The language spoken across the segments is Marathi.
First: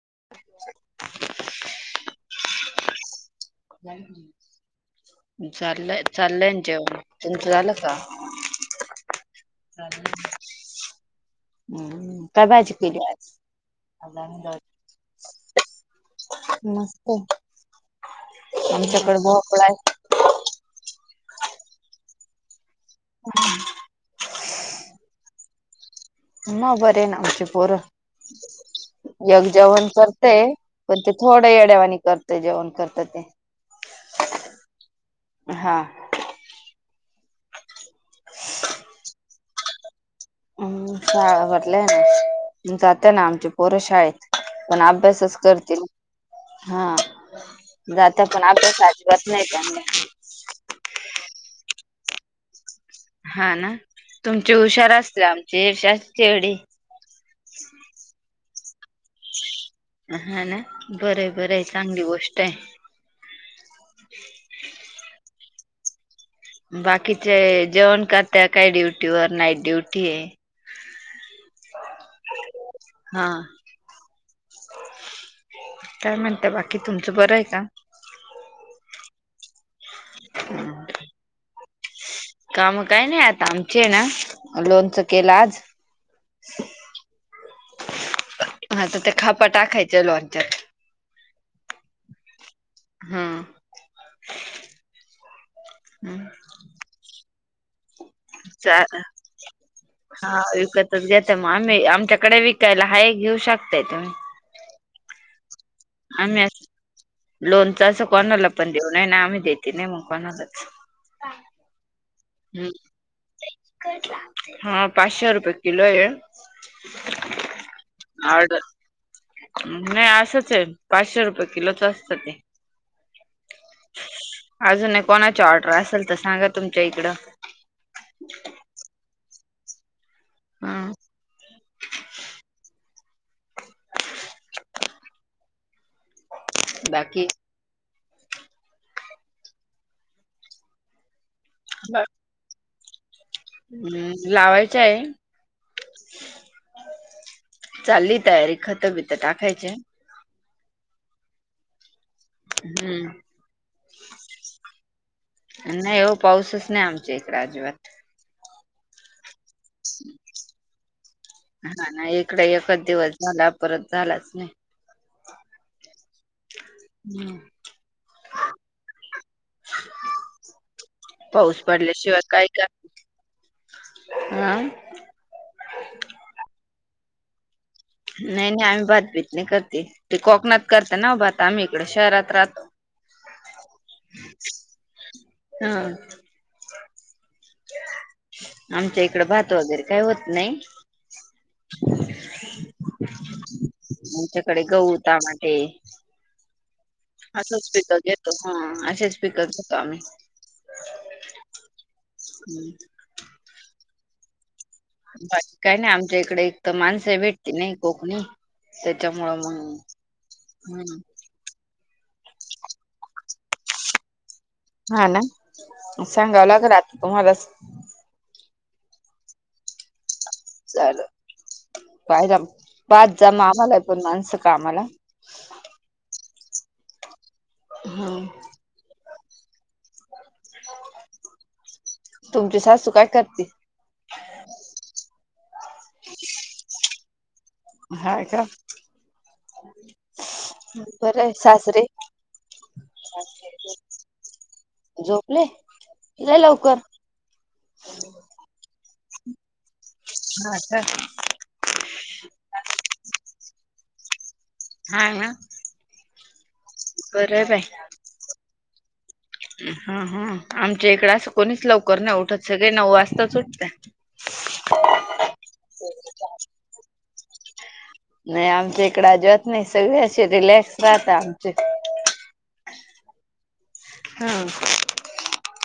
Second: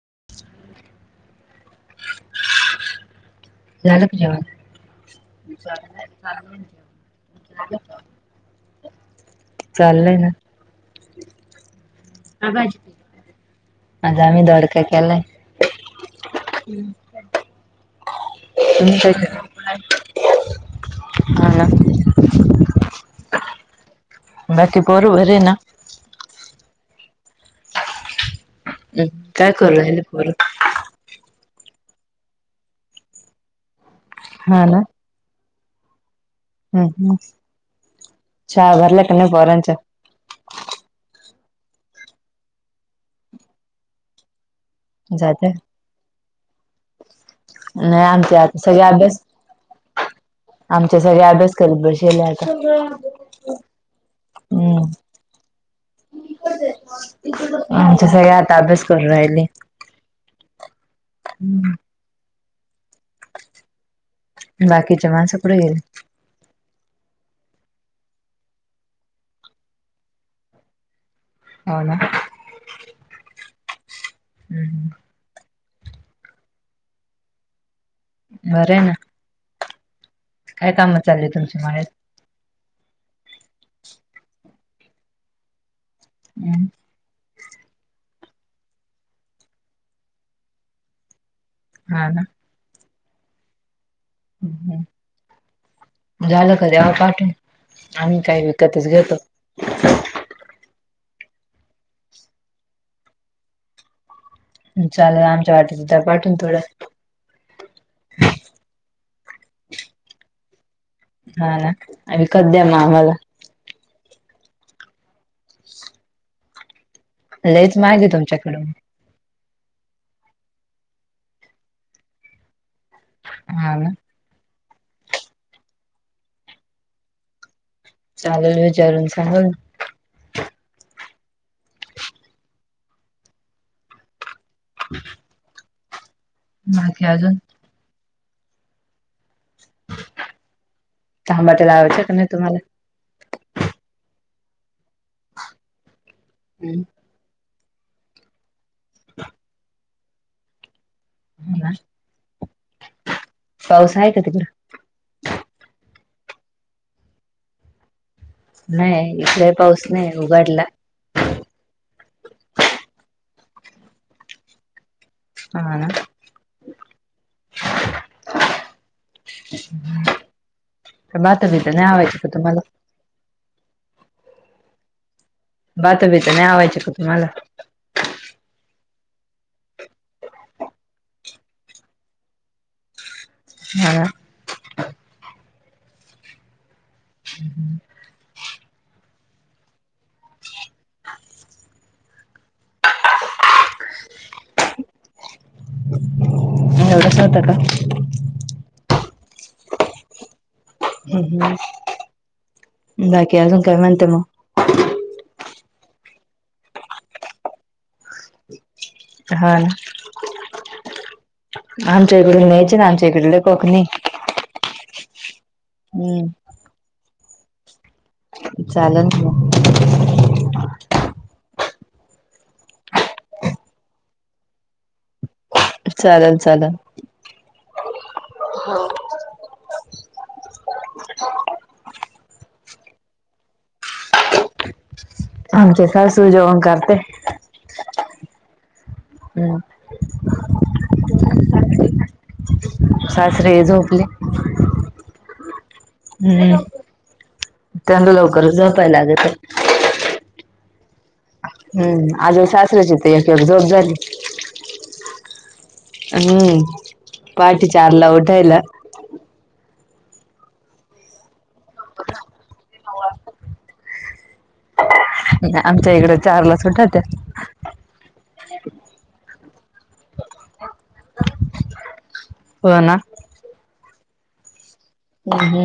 [inaudible] [inaudible] झालं का जेवण? चाललंय, चाललंय. जेव तुमचं झालं का? चाललंय ना [unintelligible] हम्म. काय भाजी केली आज? आज आम्ही दोडका केलाय. मस्त आमच्याकडे भोपळाय. ह ना. बाकी पोर बरे ना? हो. बरी आहे ना आमची पोर. हम्म जग काय करू जेवण राहिले पोरं? करते, पण ते थोडं येड्या वानी करतय जेवण करत ते हा हा. हम हम शाळा भरल्या का नाही पोरांच्या? हम् शाळा भरल्या ना. जाते ना आमच्या पोर शाळेत. पण अभ्यासच जात्या. करतील. हा. नाही जाता आमच्या पण आता सगळे अभ्यास, अजिबात नाही त्यांना आमच्या सगळे अभ्यास करीत ब [unintelligible] हा ना. तुमचे हुशार असते आमचीषार शवडी आमच्या सगळे आता अभ्यास करू राहिले. हा ना. बरंय बरंय चांगली गोष्ट आहे. बाकीच्या माणस कुठ गेली? बाकीचे जेवण कर त्या काय ड्युटी व नाईट ड्युटीए हो ना. हम् काय म्हणत बाकी, तुमचं बरं आहे का? बरं आहे ना काय काम चालली तुमच्या मळ्यात? काम काही नाही आता आमचे ना, लोनच केलं आज [inaudible] हा तर ते खापा टाकायचे लॉच्यात हा ना हम्म. हम् हम् झालं का? द्या मग पाठवून आम्ही काही [unintelligible] विकतच घेतो. घता मग आम्ही आमच्याकडे विकायला हा घेऊ शकताय तुम्ही. चाललं आम्ही अस लोनच असं कोणाला पण देऊनय ना आम्ही देत नाही मग कोणालाच हा ना विकत द्या हम्म, ना आम्हाला हा पाचशे रुपये किलो आहे लयच महाग आहे ऑर्डर तुमच्याकडून नाही असंच आहे पाचशे रुपये किलोच असत ते हा ना अजून कोणाची ऑर्डर असेल तर सांगा तुमच्या इकडं चालेल विचारून सांगल. हा. बाकी अजून? थांबाट्यायला आवशक नाही तुम्हाला. हम्, लावायचं आहे. हम्म. चालली तयारी खतं बितं टाखयचे. [unintelligible] हम्म. पाऊस आहे का तिकड न्हाई ओ पाऊसच नाही आमच्या इकडे आजिबात. नाही, इथलाही पाऊस नाही उघाडला. ह ना, इकड एकच दिवस झाला परत झालाच नाही. ह ना. हम्म. मातब पाऊस तर नाही आवायच पडल्याशिवाय का तुम्हाला ह. बातबच नाही आवायची का तुम्हाला? नाही नाही, आम्ही भातभीत नाही करते ते कोकणात करत ना भात आम्ही इकडे शहरात राहतो. हा. हा. आमच्या इकड भात वगैरे काही होत नाही. आच्याकडे गहु, टामाटे. एवढंच होतं असंच पिकं घेतो. हा, असे स्पीकर घेतो आम्ही. हम् हम, बाकी अजून काय म्हणते मग? बाकी काय नाही आमच्या इकडे एक तर माणसं भेटती नाही कोकणी. त्याच्यामुळं हा ना मग, हम्. आमच्या इकडून न्यायच ना आमच्या इकडले कोकणी. हा ना, सांगाव हम्म लाग राहत तुम्हाला. चॅलेंज नाही. [unintelligible] [unintelligible] [unintelligible] [inaudible] [inaudible] [inaudible] [inaudible] चालल. पाहिला पाच जामा आम्हाला आहे, पण माणसं का आम्हाला चालेल चालेल. हम तुमची सासु काय करते? आमची सासू जेवण करते. हा का? हम्म. बरं आहे, सासरे? सासर झोपले. झोपले लय हम्म, लवकर. त्यांना लवकरच झपायला लागत आहे. हा का? हम्म, आज्या सासऱ्याची तर एक एक झोप झाली. हाय ना? हम्म, बरं आहे बाई. पाठी चारला ऊठायला. हा हा, आमच्या इकडे असं कोणीच लवकर नाही उठत सगळे नऊ वाजताच उठतात. [inaudible] आमच्या इकड चारलाच उठत्यात. नाही आमच्या इकडे आजबात नाही, सगळशी रिलॅक्स राहता आमचे हो ना? हा हम् हम्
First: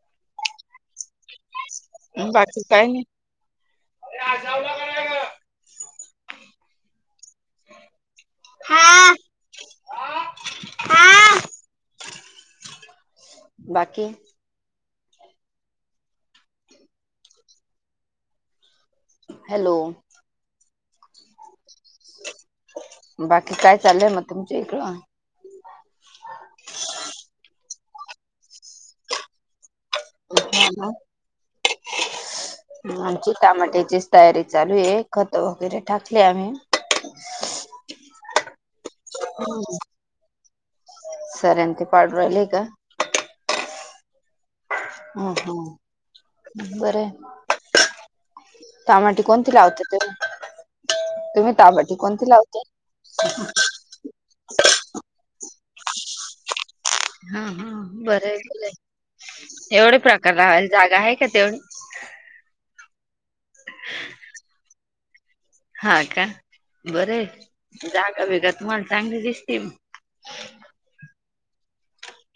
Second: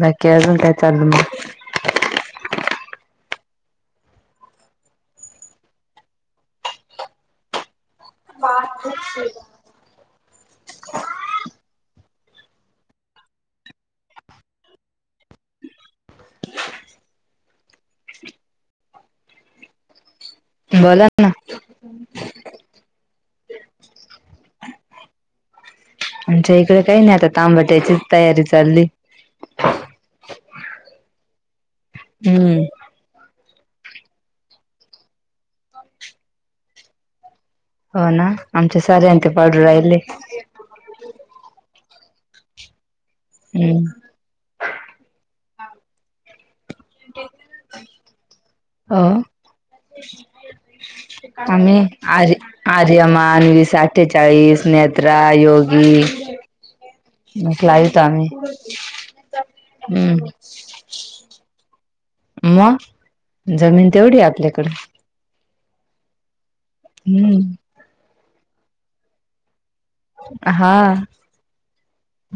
बाकी अजून काय चाललंय मग बाकी काय नाही. हा हा [inaudible] बाकी हॅलो बोला ना बाकी काय चाललंय मग तुमच्या इकडं आमच्या इकडे काही नाही आता टामाट्याचीचं तयारी चालली. हा हा हम्म आमची टामाट्याचीच तयारी चालू आहे खंत वगैरे टाकले आम्ही हो ना आमचे सार्ऱ्या अन् ते पाडू राहिले. सर्या अन् ते पाडू राहिलेय का हम्म हम् हम् बरंय हो टामाटे कोणते लावता तुम्ही तुम्ही आम्ही टमाटे कोणती आर्य लावता? आर्यमान वीस अठ्ठेचाळीस नेत्रा योग ही हा हा बरंय बरंय एवढे हम्म प्रकार लावायले जागा आहे का तेवढी मग जमीन तेवढी आहे आपल्याकडे हा का बरंय हम्म जागा बिगा तुम्हाला चांगली दिसतेय मग हां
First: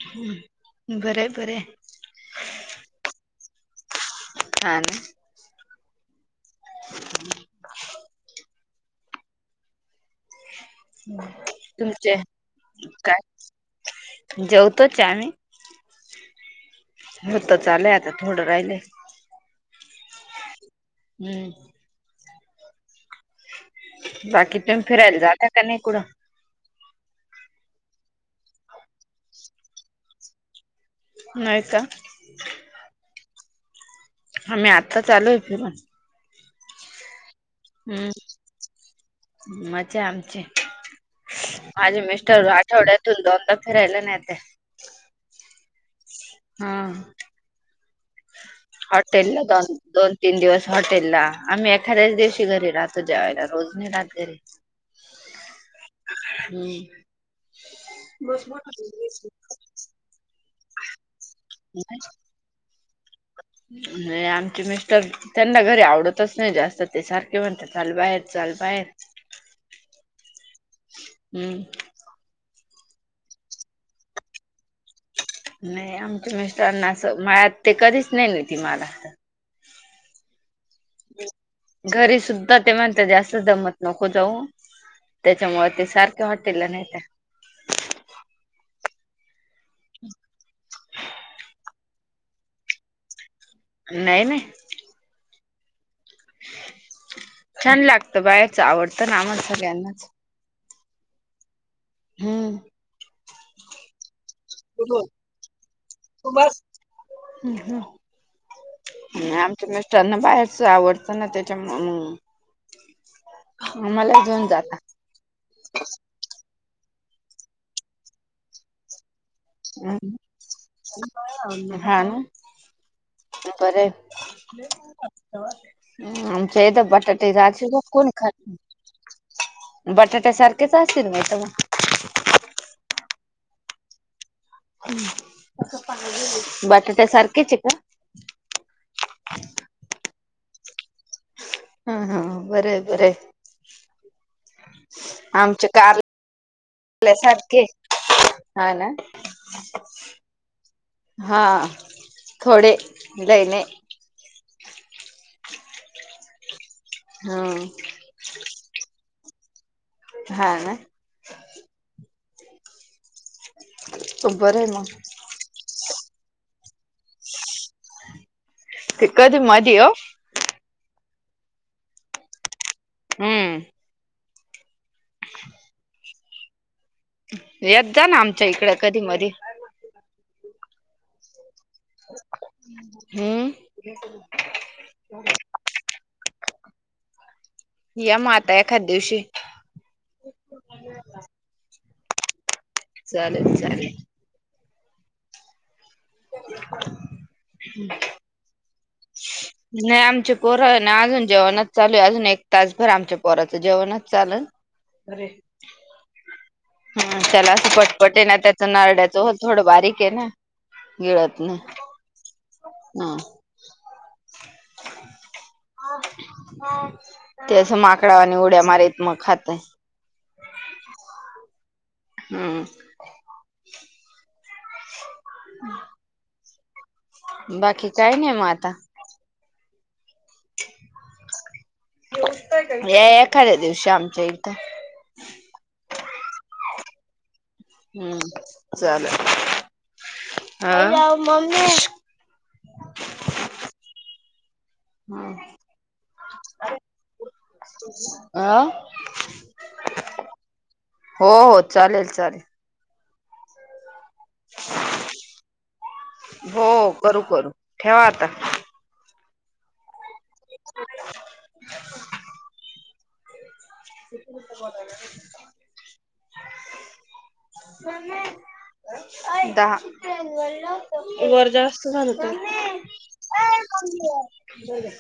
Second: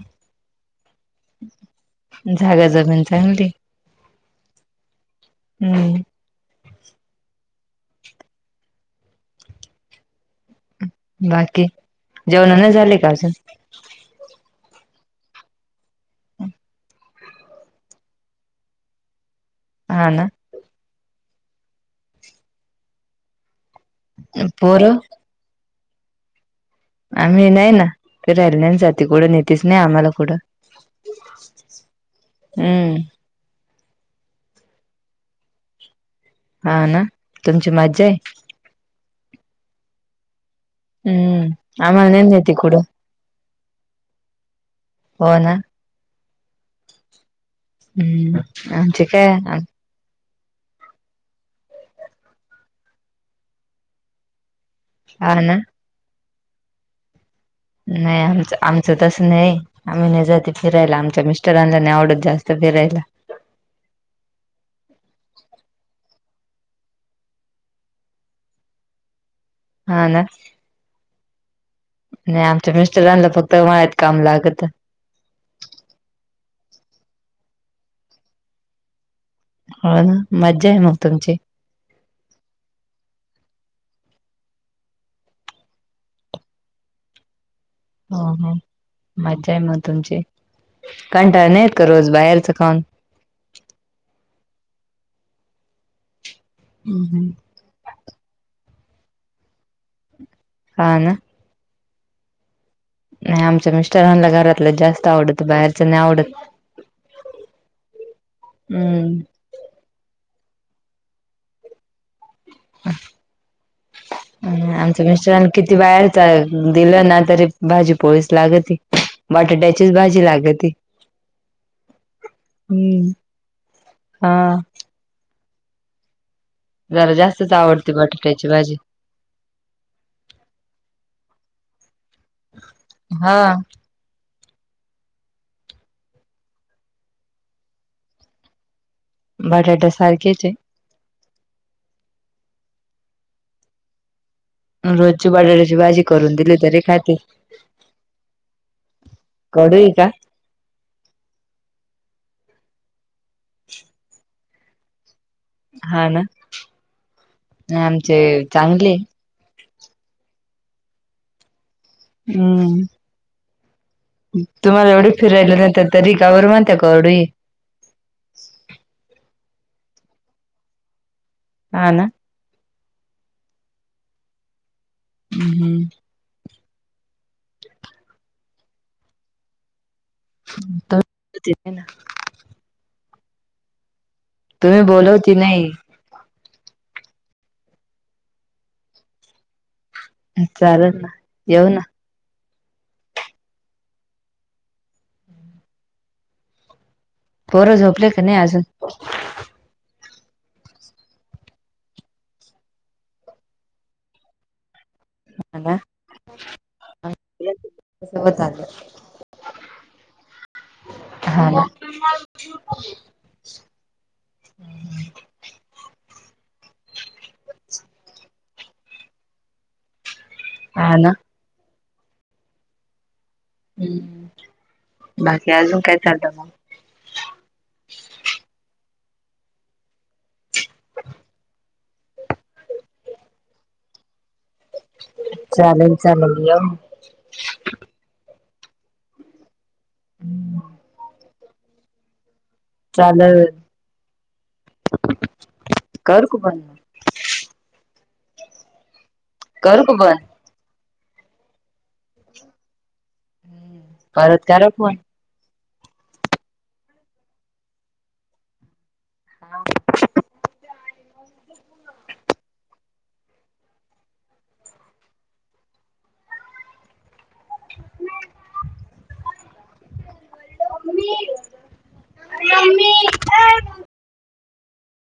हम्म जागा ज पण चांगलीये हा ना हम्म [unintelligible] बाकी तुमचे जेवण नाही झाले का अजून काय जेव तोच ये आम्ही होतंच आलय आता थोडं राहिलय. हा ना हम्म बाकी तुम्ही पोरं फिरायला जात का नाही कुठं. आम्ही नाही ना फिरायला नाही जाते कुठं नेतच नाही आम्हाला कुठं नाय का हम्म आम्ही आत्ताच आलोय फिरून हा ना तुमची मज्जा हम्म आहे. मजा आहे आमची हम्म माझे आम्हाला नाही मिस्टर नेती कुठं आठवड्यातून दोनदा फिरायला न्हेते. हो ना हा हम्म आमचे काय हॉटेलला दोन दोन तीन दिवस हॉटेलला आम्ही एखाद्याच दिवशी घरी राहतो जेवायला रोज नाही राहत घरी हा ना हम्म नाही आमचं आमचं तसं नाही आम्ही नाही जाते फिरायला आम आमच्या मिस्टरानला नाही आवडत जास्त फिरायला आमचे मिस्टर त्यांना घरी आवडतच नाही जास्त ते सारखे म्हणतात चल बाहेर चल बा हेर हा ना हम्म म मिस्टरलं फक्त वाया्यात काम लागत नाही आमच्या मिस्टरांना अस मा ते कधीच नाही नवती मला हा ना म घरी सुद्धा ते म्हणत जास्त जमत नको जाऊ त्याच्यामुळे ते सारखे वाटेल नाही त्या हो हो मज्जा आहे मग तुमची कंटाळ नाही करूस बाहेरचं खाऊन न नाही नाही छान लागत बायाच आवडतं ना आमला सगळ्यांनाच हा ना हम्म नाही आमच्या मिस्टरांना घरातलं जास्त आवडत बाहेरचं नाही आवडत हम्म आणि आमच्या मिस्टरना बाहेर आवडतं ना त्याच्या घेऊन हम् जाता आमच मिस्टरने किती बाहेरच दिलं ना तरी भाजी पोळीस लाग ती हम् ह हम्म त्यापर हा ह् तर जरा बटाटे जास्तच राश आवडते कोण खा बटाट्याची भाजी बटाट्या सारखेच असतील माहित मग हा बटाट्या सारखे चिकन बटाट्या सारखेच आहे हा हा बर बर आहे रोजची आमच्या बटाट्याची भाजी करून दिली तरी खाते कारल्यासारखे हा ना कडू आहे का हा थोडे दने हा ना हम्म आमचे चांगले हा ना हम् बरंय तुम्हाला मग एवढे फिरायला नत तरी गावरर म ते कधी मध्ये ये ह ना हम्म हम्म हम्म यत जा ना आमच्या इकड कधी मधी [unintelligible] हम्म तुम्ही बोलवती नाही या माता एखाद दिवशी चालेल ना येऊ ना चालेल चालेल. ट [inaudible] बोरं झोपले का नाही अजून नाही आमच्या पोर ना, अजून जेवणच चालू हे अजून एक तासभर आमच्या पोराचं, जेवणच चालल अरे हा ना हम त्याला असं पटपट आहे ना, सोबत त्याच आलं नारड्याचं थोडं बारीक आहे ना, गिळत नाही हा. हम्म. ते असं माकडावाणी त्या मग खातंय हां ना हम्म बाकी अजून काय चालल. बाकी काय नाही मग आता या एखाद्या दिवशी आमच्या चालेल चालेल या हम्म चालेल [unintelligible] हं [unintelligible] मम्मी चालल हं [unintelligible] अं करू का बंद? हो हो, चालेल चालेल. परत करा फोन. हो! करू करू, ठेवा आता. [unintelligible] [unintelligible] [unintelligible] मम्मी अं [unintelligible] दहा वर जास्त झाल का? मम्मी ए मम्मी